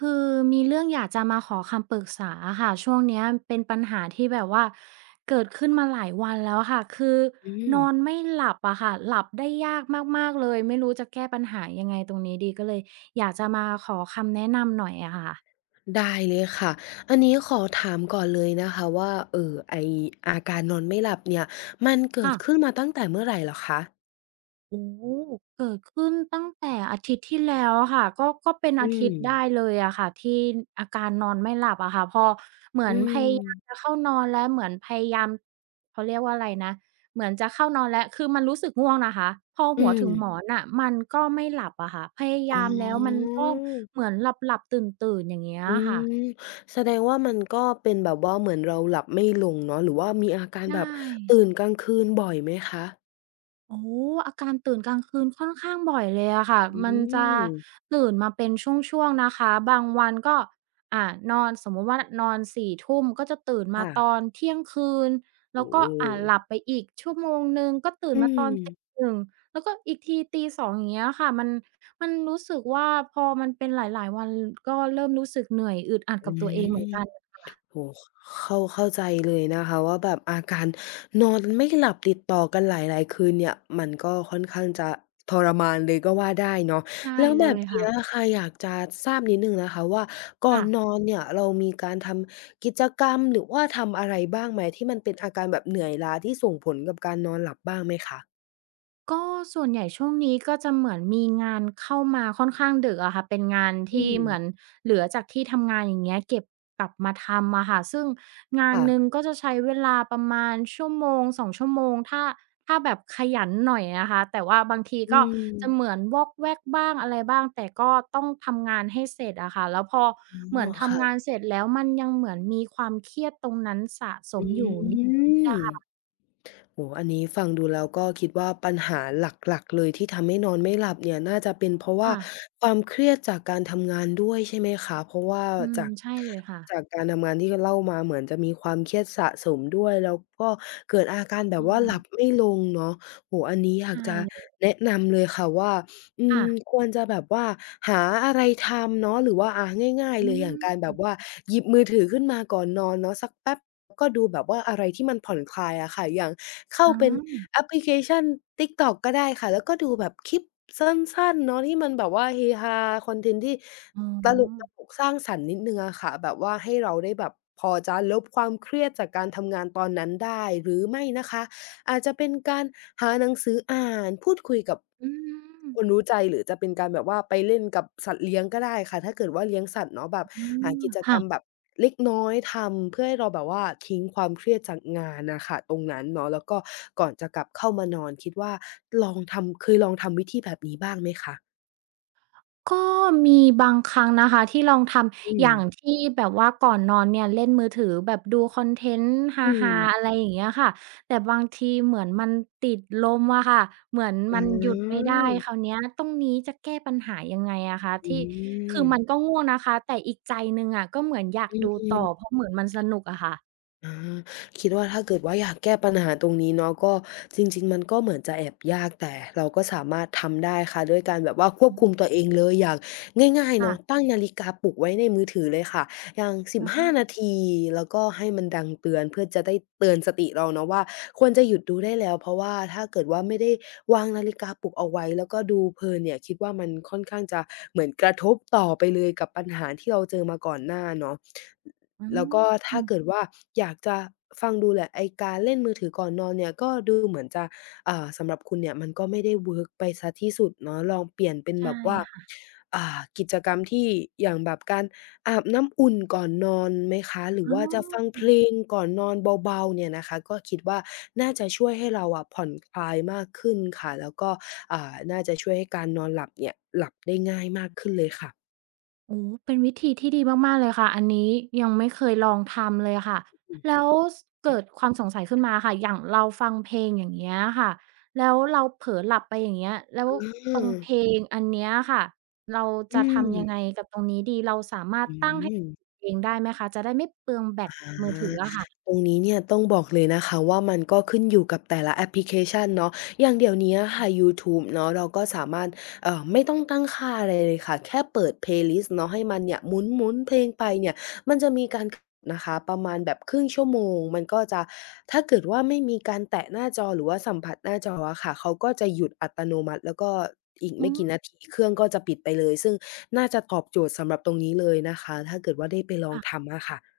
คือมีเรื่องอยากจะมาขอคำปรึกษาอะค่ะช่วงเนี้ยเป็นปัญหาที่แบบว่าเกิดขึ้นมาหลายวันแล้วค่ะคืออืมนอนไม่หลับอะค่ะหลับได้ยากมากๆเลยไม่รู้จะแก้ปัญหายังไงตรงนี้ดีก็เลยอยากจะมาขอคำแนะนำหน่อยอะค่ะได้เลยค่ะ อันนี้ขอถามก่อนเลยนะคะว่าเออไออาการนอนไม่หลับเนี่ยมันเกิดขึ้นค่ะ มาตั้งแต่เมื่อไหร่เหรอคะโอ้เกิดขึ้นตั้งแต่อาทิตย์ที่แล้วอะค่ะก็เป็นอือาทิตมย์ได้เลยอะค่ะที่อาการนอนไม่หลับอะค่ะพอเหมืออืนพมยายามจะเข้านอนแล้วเหมือนพยายามเขาเรียกว่าอะไรนะเหมือนจะเข้านอนแล้วคือมันรู้สึกง่วงนะคะพออืหัวถึงหมอมนน่ะมันก็ไม่หลับอะค่ะพยาอ๋ยามแล้วมันอก็เหมือนหลับๆตื่นๆอย่างเงี้ยอือะค่ะมแสดงว่ามันก็เป็นแบบว่าเหมือนเราหลับไม่ลงเนาะหรือว่ามีอาการแบใช่ บตื่นกลางคืนบ่อยไหมคะ โอ้อาการตื่นกลางคืนค่อนข้างบ่อยเลยอะค่ะอืมันจะม ตื่นมาเป็นช่วงๆนะคะบางวันก็นอนสมมุติว่านอน4ทุ่มก็จะตื่นมาตอค่ะนเที่ยงคืนแล้วโอ้โฮก็หลับไปอีก 1 ชั่วโมงก็ตื่นอืมาตอนตีมหนึ่งแล้วก็อีกทีตี0องอย่างเงี้ยค่ะมันรู้สึกว่าพอมันเป็นหลายๆวันก็เริ่มรู้สึกเหนื่อยอึดอัดอืกับตัวเองเหมือนม กันโอ้โฮเข้าเข้าใจเลยนะคะว่าแบบอาการนอนไม่หลับติดต่อกันหลายๆคืนเนี่ยมันก็ค่อนข้างจะทรมานเลยก็ว่าได้เนาะใช่แล้วเลแบบยเนี้ค่ะยค่ะอยากจะทราบนิดหนึ่งนะคะว่าก่อนนค่ะ อนเนี่ยเรามีการทำกิจกรรมหรือว่าทำอะไรบ้างไหมที่มันเป็นอาการแบบเหนื่อยล้าที่ส่งผลกับการนอนหลับบ้างไหมคะก็ส่วนใหญ่ช่วงนี้ก็จะเหมือนมีงานเข้ามาค่อนข้างดึกอะค่ะเป็นงานอืที่มเหมือนเหลือจากที่ทำงานอย่างเงี้ยเก็บกลับมาทำอะค่ะซึ่งงานหนึ่งค่ะก็จะใช้เวลาประมาณชั่วโมง 2 ชั่วโมงถ้าแบบขยันหน่อยนะคะแต่ว่าบางทีอืก็จะเหมมือนวอกแวกบ้างอะไรบ้างแต่ก็ต้องทำงานให้เสร็จอะค่ะแล้วพออ๋เหมือนอค่ะทำงานเสร็จแล้วมันยังเหมือนมีความเครียดตรงนั้นสะสอืมอยู่นิดๆม อะโอ้โอันนี้ฟังดูแล้วก็คิดว่าปัญหาหลักๆเลยที่ทำให้นอนไม่หลับเนี่ยน่าจะเป็นเพราะว่าค่ะความเครียดจากการทำงานด้วยใช่ไหมคะเพราะว่าอืมจากใช่เลยค่ะจากการทำงานที่เล่ามาเหมือนจะมีความเครียดสะสมด้วยแล้วก็เกิดอาการแบบใช่ว่าหลับไม่ลงเนาะโอ้โฮอันนี้อใชยากจะ่ แนะนำเลยค่ะว่าอืค่ะมควรจะแบบว่าหาอะไรทำเนาะหรือว่าง่ายๆอืเลยอย่างการแบมบว่าหยิบมือถือขึ้นมาก่อนนอนเนาะสักแป๊บก็ดูแบบว่าอะไรที่มันผ่อนคลายอะค่ะอย่าง เข้าอ๋เป็นอแอปพลิเคชัน TikTok ก็ได้ค่ะแล้วก็ดูแบบคลิปสั้นๆเนาะที่มันแบบว่าเฮฮาคอนเทนต์ที่อ๋ตลอกๆสร้างสรรค์นิดหนึ่งอะค่ะแบบว่าให้เราได้แบบพอจะลบความเครียดจากการทำงานตอนนั้นได้หรือไม่นะคะ อาจจะเป็นการหาหนังสืออ่านพูดคุยกับอืมคนรู้ใจหรือจะเป็นการแบบว่าไปเล่นกับสัตว์เลี้ยงก็ได้ค่ะถ้าเกิดว่าเลี้ยงสัตว์เนาะแบบอหามกิจกรค่ะรมแบบเล็กน้อยทำเพื่อให้เราแบบว่าทิ้งความเครียดจากงานน่ะค่ะตรงนั้นเนาะแล้วก็ก่อนจะกลับเข้ามานอนคิดว่าลองทำเคยลองทำวิธีแบบนี้บ้างไหมคะก็มีบางครั้งนะคะที่ลองทำอือมย่างที่แบบว่าก่อนนอนเนี่ยเล่นมือถือแบบดูคอนเทนต์ฮอืมาๆอะไรอย่างเงี้ยค่ะแต่บางทีเหมือนมันติดลมอะค่ะเหมือนอ๋มันหยุดไม่อได้คราวเนี้ยตรงนี้จะแก้ปัญหายังไงอะคะอืที่คืมอมันก็ง่วงนะคะแต่อีกใจหนึ่งอะก็เหมือนอยากอดูต่อืม เพราะเหมือนมันสนุกอะค่ะอาคิดว่าถ้าเกิดว่าอยากแก้ปัญหาตรงนี้เนาะก็จริงๆมันก็เหมือนจะแอบยากแต่เราก็สามารถทำได้ค่ะด้วยการแบบว่าควบอืคุมมตัวเองเลยอย่างง่ายๆเนาะค่ะตั้งนาฬิกาปลุกไว้ในมือถือเลยค่ะอย่างอือฮึ15นาทีแล้วก็ให้มันดังเตือนเพื่อจะได้เตือนสติเราเนาะว่าควรจะหยุดดูได้แล้วเพราะว่าถ้าเกิดว่าไม่ได้วางนาฬิกาปลุกเอาไว้แล้วก็ดูเพลินเนี่ยคิดว่ามันค่อนข้างจะเหมือนกระทบต่อไปเลยกับปัญหาที่เราเจอมาก่อนหน้าเนาะ อืแล้วก็ถ้ามเกิดว่าอยากจะฟังดูแหละไอ้การเล่นมือถือก่อนนอนเนี่ยก็ดูเหมือนจะสำหรับคุณเนี่ยมันก็ไม่ได้เวิร์กไปเสียที่สุดเนาะลองเปลี่ยนเป็นใชแบบว่า่ กิจกรรมที่อย่างแบบการอาบน้ำอุ่นก่อนนอนไหมคะหรืออ๋ว่าจะฟังอเพลงก่อนนอนเบาๆเนี่ยนะคะก็คิดว่าน่าจะช่วยให้เราอะผ่อนคลายมากขึ้นค่ะแล้วก็น่าจะช่วยให้การนอนหลับเนี่ยหลับได้ง่ายมากขึ้นเลยค่ะโอ้เป็นวิธีที่ดีมากๆเลยค่ะ อันนี้ยังไม่เคยลองทำเลยค่ะ แล้วสเกิดความสงสัยขึ้นมาค่ะ อย่างเราฟังเพลงอย่างเงี้ยค่ะ แล้วเราเผลอหลับไปอย่างเงี้ยแล้วอืตรมงเพลงอันเนี้ยค่ะเราอืจะมทำยังไงกับตรงนี้ดี เราสามารถอืมตั้งอืให้ม เองได้ไหมคะจะได้ไม่เปลืองแบอตมือถืาออะค่ะตรงนี้เนี่ยต้องบอกเลยนะคะว่ามันก็ขึ้นอยู่กับแต่ละแอปพลิเคชันเนาะอย่างเดี๋ยวเนี้ยค่ะยูทูบเนาะเราก็สามารถไม่ต้องตั้งค่าอะไรเลยค่ะแค่เปิด playlist เนาะให้มันเนี่ยหมุนๆเพลงไปเนี่ยมันจะมีการนะคะประมาณแบบครึ่งชั่วโมงมันก็จะถ้าเกิดว่าไม่มีการแตะหน้าจอหรือว่าสัมผัสหน้าจออะค่ะเขาก็จะหยุดอัตโนมัติแล้วก็อีกอืไม่มกี่นาทีเครื่องก็จะปิดไปเลยซึ่งน่าจะตอบโจทย์สำหรับตรงนี้เลยนะคะถ้าเกิดว่าได้ไปลองค่ะ ทำอะค่ะ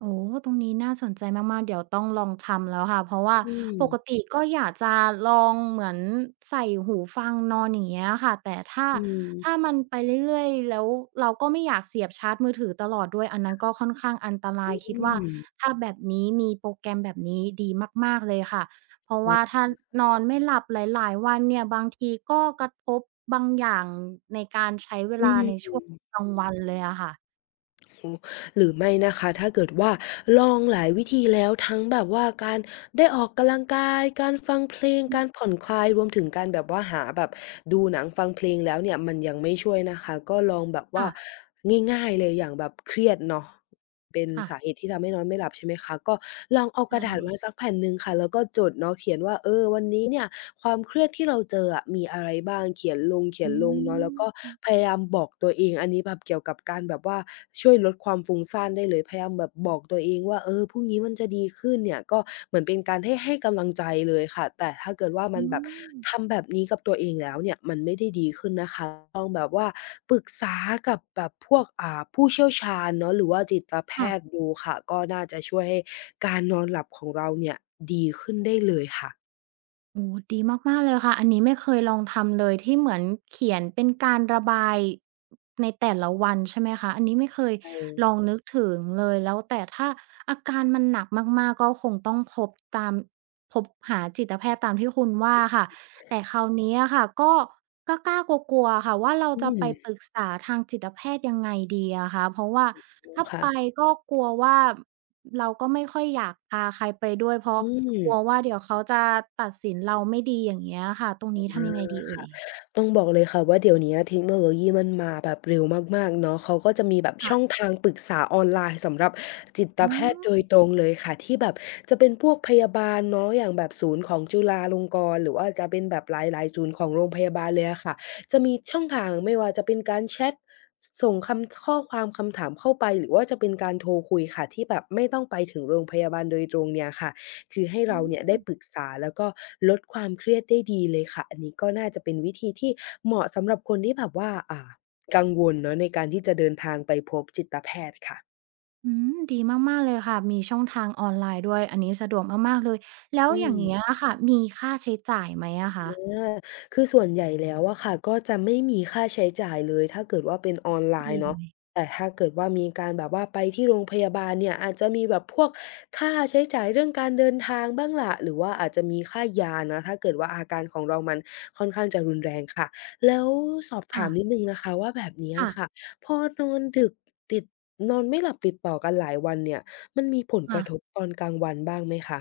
โอ้ตรงนี้น่าสนใจมากๆเดี๋ยวต้องลองทำแล้วค่ะเพราะว่าอืปกม ติก็อยากจะลองเหมือนใส่หูฟังนอนอย่างเงี้ยค่ะแต่ถ้าอืมถ้ามันไปเรื่อยๆแล้วเราก็ไม่อยากเสียบชาร์จมือถือตลอดด้วยอันนั้นก็ค่อนข้างอันตรายคิอืดว่ามถ้าแบบนี้มีโปรแกรมแบบนี้ดีมากๆเลยค่ะเพราะใช่ว่าถ้านอนไม่หลับหลายๆวันเนี่ยบางทีก็กระทบบางอย่างในการใช้เวอืลาในมช่วงกลางวันเลยอะค่ะโอ้หรือไม่นะคะถ้าเกิดว่าลองหลายวิธีแล้วทั้งแบบว่าการได้ออกกำลังกายการฟังเพลงการผ่อนคลายรวมถึงการแบบว่าหาแบบดูหนังฟังเพลงแล้วเนี่ยมันยังไม่ช่วยนะคะก็ลองแบบว่าคง่ายๆเลยอย่างแบบเครียดเนาะ เป็น่ะๆสาเหตุที่ทำให้นอนไม่หลับใช่ไหมคะก็ลองเอากระใช่ ดาษมาสักแผ่นหนึ่งค่ะแล้วก็จดเนาะเขียนว่าเออวันนี้เนี่ยความเครียดที่เราเจออะมีอะไรบ้างเขียนลงอืเนาะแล้วก็มพยายามบอกตัวเองอันนี้แบบเกี่ยวกับการแบบว่าช่วยลดความฟุ้งซ่านได้เลยพยายามแบบบอกตัวเองว่าเออพรุ่งนี้มันจะดีขึ้นเนี่ยก็เหมือนเป็นการให้กำลังใจเลยค่ะแต่ถ้าเกิดว่ามัอืนแบบมทำแบบนี้กับตัวเองแล้วเนี่ยมันไม่ได้ดีขึ้นนะคะต้องแบบว่าปรึกษากับแบบพวกผู้เชี่ยวชาญเนาะหรือว่าจิตแพค่ะทย์ดูค่ะก็น่าจะช่วยให้การนอนหลับของเราเนี่ยดีขึ้นได้เลยค่ะโอ้ดีมากๆเลยค่ะอันนี้ไม่เคยลองทำเลยที่เหมือนเขียนเป็นการระบายในแต่ละวันใช่ไหมคะอันนี้ไม่เคยใช่ลองนึกถึงเลยแล้วแต่ถ้าอาการมันหนักมากๆก็คงต้องตามพบหาจิตแพทย์ตามที่คุณว่าค่ะแต่คราวนี้อะค่ะก็กล้าๆกลัวๆค่ะว่าเราอืจะไปมปรึกษาทางจิตแพทย์ยังไงดีอะคะเพราะว่าถ้าค่ะไปก็กลัวว่า เราก็ไม่ค่อยอยากพาใครไปด้วยเพราะอืม กลัวว่าเดี๋ยวเขาจะตัดสินเราไม่ดีอย่างเงี้ยค่ะตรงอนี้าทำยังไงดีเอ่ค่ะยต้องบอกเลยค่ะว่าเดี๋ยวเนี้ยเทคโนโลยีมันมาแบบเร็วมากๆเนาะเขาก็จะมีแบบช่องค่ะทางปรึกษาออนไลน์สำหรับจิตอ๋แพทย์โดยอตรงเลยค่ะที่แบบจะเป็นพวกพยาบาลเนาะอย่างแบบศูนย์ของจุฬาลงกรณ์หรือว่าจะเป็นแบบหลายๆศูนย์ของโรงพยาบาลเลยอะค่ะจะมีช่องทางไม่ว่าจะเป็นการแชตส่งคำข้อความคำถามเข้าไปหรือว่าจะเป็นการโทรคุยค่ะที่แบบไม่ต้องไปถึงโรงพยาบาลโดยตรงเนี่ยค่ะ คือให้อืเราเนี่ยมได้ปรึกษาแล้วก็ลดความเครียดได้ดีเลยค่ะอันนี้ก็น่าจะเป็นวิธีที่เหมาะสำหรับคนที่แบบว่ากังวลเนาะในการที่จะเดินทางไปพบจิตแพทย์ค่ะอืมดีมากๆเลยค่ะมีช่องทางออนไลน์ด้วยอันนี้สะดวกมากๆเลยแล้วอือย่าม งเงี้ยค่ะมีค่าใช้จ่ายไหมอะอคะาคือส่วนใหญ่แล้วอะค่ะก็จะไม่มีค่าใช้จ่ายเลยถ้าเกิดว่าเป็นออนไลดีน์เลเนาะยแต่ถ้าเกิดว่ามีการแบบว่าไปที่โรงพยาบาลเนี่ยอาจจะมีแบบพวกค่าใช้จ่ายเรื่องการเดินทางบ้างล่ะหรือว่าอาจจะมีค่ายานะถ้าเกิดว่าอาการของเรามันค่อนข้างจะรุนแรงค่ะแล้วสอบถามนิดค่ะหนึ่งนะคะว่าแบบเนี้ยค่ะค่ะพอนอนดึกติดนอนไม่หลับติดต่อกันหลายวันเนี่ยมันมีผลกค่ะ ระทบตอนกลางวันบ้างไหมคะ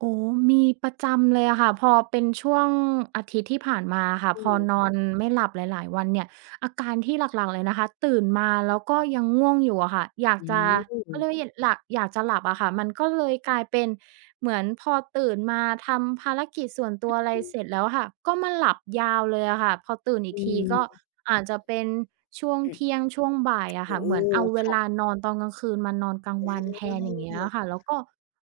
โอ้มีประจำเลยอะค่ะ พอเป็นช่วงอาทิตย์ที่ผ่านมาค่ะ อืพอนมอนไม่หลับหลายๆวันเนี่ยอาการที่หลักๆเลยนะคะตื่นมาแล้วก็ยังง่วงอยู่อะค่ะอยากอืจะเขาเรียกว่ามอยากจะหลับอะค่ะมันก็เลยกลายเป็น เหมือนพอตื่นมาทำภารกิจส่วนตัวอะไรเสร็จแล้วอะค่ะก็มาหลับยาวเลยอะค่ะพอตื่นอีกอทีก็อาจจะเป็นช่วงืม เที่ยงช่วงบ่ายอะโอ้ค่ะเหมือนเอาเวลาค่ะนอนตอนกลางคืนมานอนกลางวันอแทนอย่างเงี้ยอะาค่ะแล้วก็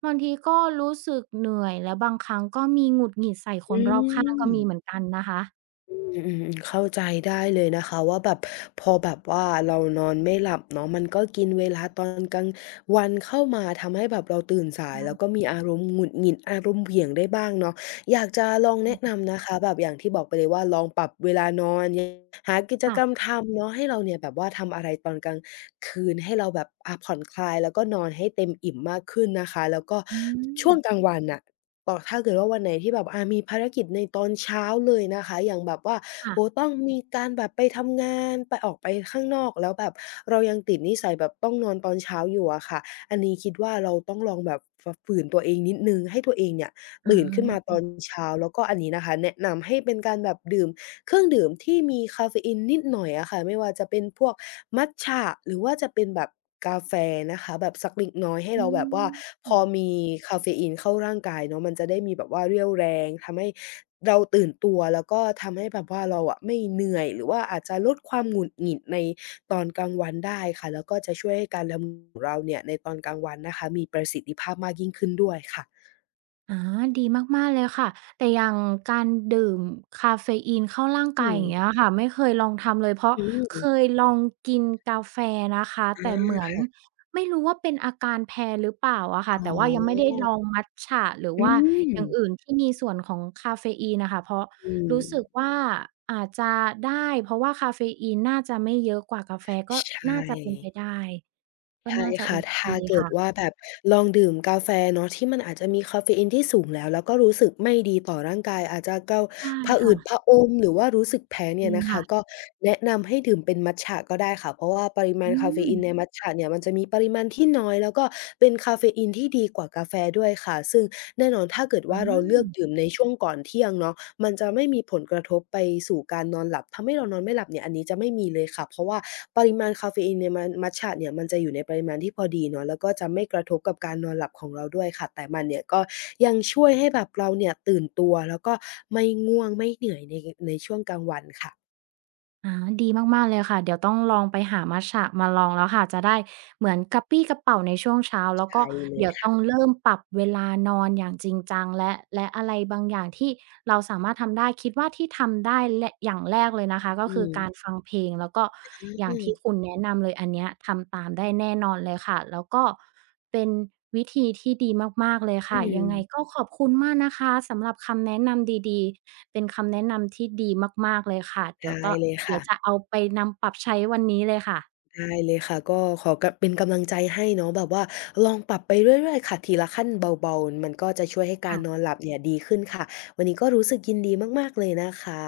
บางทีก็รู้สึกเหนื่อยแล้วบางครั้งก็มีหงุดหงิดใส่คนอืรอบข้างก็มีเหมมือนกันนะคะอืมเข้าใจได้เลยนะคะว่าแบบพอแบบว่าเรานอนไม่หลับเนาะมันก็กินเวลาตอนกลางวันเข้ามาทำให้แบบเราตื่นสายแล้วก็มีอารมณ์หงุดหงิดอารมณ์เหวี่ยงได้บ้างเนาะอยากจะลองแนะนำนะคะแบบอย่างที่บอกไปเลยว่าลองปรับเวลานอนยหากิจค่ะกรรมทำเนาะให้เราเนี่ยแบบว่าทำอะไรตอนกลางคืนให้เราแบบผ่อนคลายแล้วก็นอนให้เต็มอิ่มมากขึ้นนะคะแล้วก็อืมช่วงกลางวันน่ะ ก็ถ้าเกิดว่าวันไหนที่แบบมีภารกิจในตอนเช้าเลยนะคะอย่างแบบว่าโอ้โฮค่ะต้องมีการแบบไปทำงานไปออกไปข้างนอกแล้วแบบเรายังติดนิสัยแบบต้องนอนตอนเช้าอยู่อะค่ะอันนี้คิดว่าเราต้องลองแบบฝืนตัวเองนิดหนึ่งให้ตัวเองเนี่ยอ๋ตื่นขึ้นมาอตอนเช้าแล้วก็อันนี้นะคะแนะนำให้เป็นการแบบดื่ม เครื่องดื่มที่มีคาเฟอีนนิดหน่อยอะค่ะไม่ว่าจะเป็นพวกมัตจะหรือว่าจะเป็นแบบกาแฟนะคะแบบสักเล็กน้อยให้อืเราแบบว่าพอม มีคาเฟอีนเข้าร่างกายเนาะมันจะได้มีแบบว่าเรี่ยวแรงทำให้เราตื่นตัวแล้วก็ทำให้แบบว่าเราอะไม่เหนื่อยหรือว่าอาจจะลดความหงุดหงิดในตอนกลางวันได้ค่ะแล้วก็จะช่วยให้การทำงานของเราเนี่ยในตอนกลางวันนะคะมีประสิทธิภาพมากยิ่งขึ้นด้วยค่ะอาดีมากๆเลยค่ะ แต่อย่างการดื่มคาเฟอีนเข้าร่างอืกายอย่างเงี้มยค่ะไม่เคยลองทำเลยเพราะอืเคยมลองกินกาแฟนะคะ อาแต่เหมือนค่ะไม่รู้ว่าเป็นอาการแพ้หรือเปล่าอะค่ะอ๋แต่ว่ายังไม่ได้อลองมัทฉะหรืออืว่ามอย่างอื่นที่มีส่วนของคาเฟอีนนะคะเพราะอืม รู้สึกว่าอาจจะได้เพราะว่าคาเฟอีนน่าจะไม่เยอะกว่ากาแฟก็ใช่น่าจะเป็นไปได้ก็ใช่น่าจะโอค่ะเคถ้าเกิดค่ะว่าแบบลองดื่มกาแฟเนาะที่มันอาจจะมีกาเฟอีนที่สูงแล้วแล้วก็รู้สึกไม่ดีต่อร่างกายอาจจะเกาใช่ผะอืดค่ะผะอมหรือว่ารู้สึกแพ้จเนี่ริยงนะคะค่ะก็แนะนำให้ดื่มเป็นมัตจะก็ได้ค่ะเพราะว่าปริมาอืณกาเฟม อีนในมัตจะเนี่ยมันจะมีปริมาณที่น้อยแล้วก็เป็นกาเฟอีนที่ดีกว่ากาแฟด้วยค่ะซึ่งแน่นอนถ้า เกิดว่าเราเลือกดื่มในช่วงก่อนเที่ยงเนาะมันจะไม่มีผลกระทบไปสู่การนอนหลับทำให้เรานอนไม่หลับเนี่ยอันนี้จะไม่มีเลยค่ะเพราะว่าปริมาณกาเฟอีนในมัตจะเนี่ยมันจะอยู่ในปริมาณที่พอดีเนาะแล้วก็จะไม่กระทบกับการนอนหลับของเราด้วยค่ะแต่มันเนี่ยก็ยังช่วยให้แบบเราเนี่ยตื่นตัวแล้วก็ไม่ง่วงไม่เหนื่อยในช่วงกลางวันค่ะอาดีมากๆเลยค่ะเดี๋ยวต้องลองไปหามัตจะมาลองแล้วค่ะจะได้ เหมือนกระปรี้กระเปร่าในช่วงเช้าแล้วก็ใช่เลเดี๋ยยวต้ค่ะองเริ่มปรับเวลานอนอย่างจริงจังและอะไรบางอย่างที่เราสามารถทำได้คิดว่าที่ทำได้และอย่างแรกเลยนะคะก็อืคือมการฟังเพลงแล้วก็อย่าอืงมที่คุณแนะนำเลยอันเนี้ยทำตามได้แน่นอนเลยค่ะแล้วก็เป็นวิธีที่ดีมากๆเลยอืค่ะมยังไงก็ขอบคุณมากนะคะสำหรับคำแนะนำดีๆเป็นคำแนะนำที่ดีมากๆเลยค่ะได้เลยเดี๋ยค่ะ วจะเอาไปนำปรับใช้วันนี้เลยค่ะได้เลยค่ะก็ขอกะเป็นกำลังใจให้เนาะแบบว่าลองปรับไปเรื่อยๆค่ะทีละขั้นเบาๆมันก็จะช่วยให้การนอค่ะนหลับเนี่ยดีขึ้นค่ะวันนี้ก็รู้สึกยินดีมากๆเลยนะคะ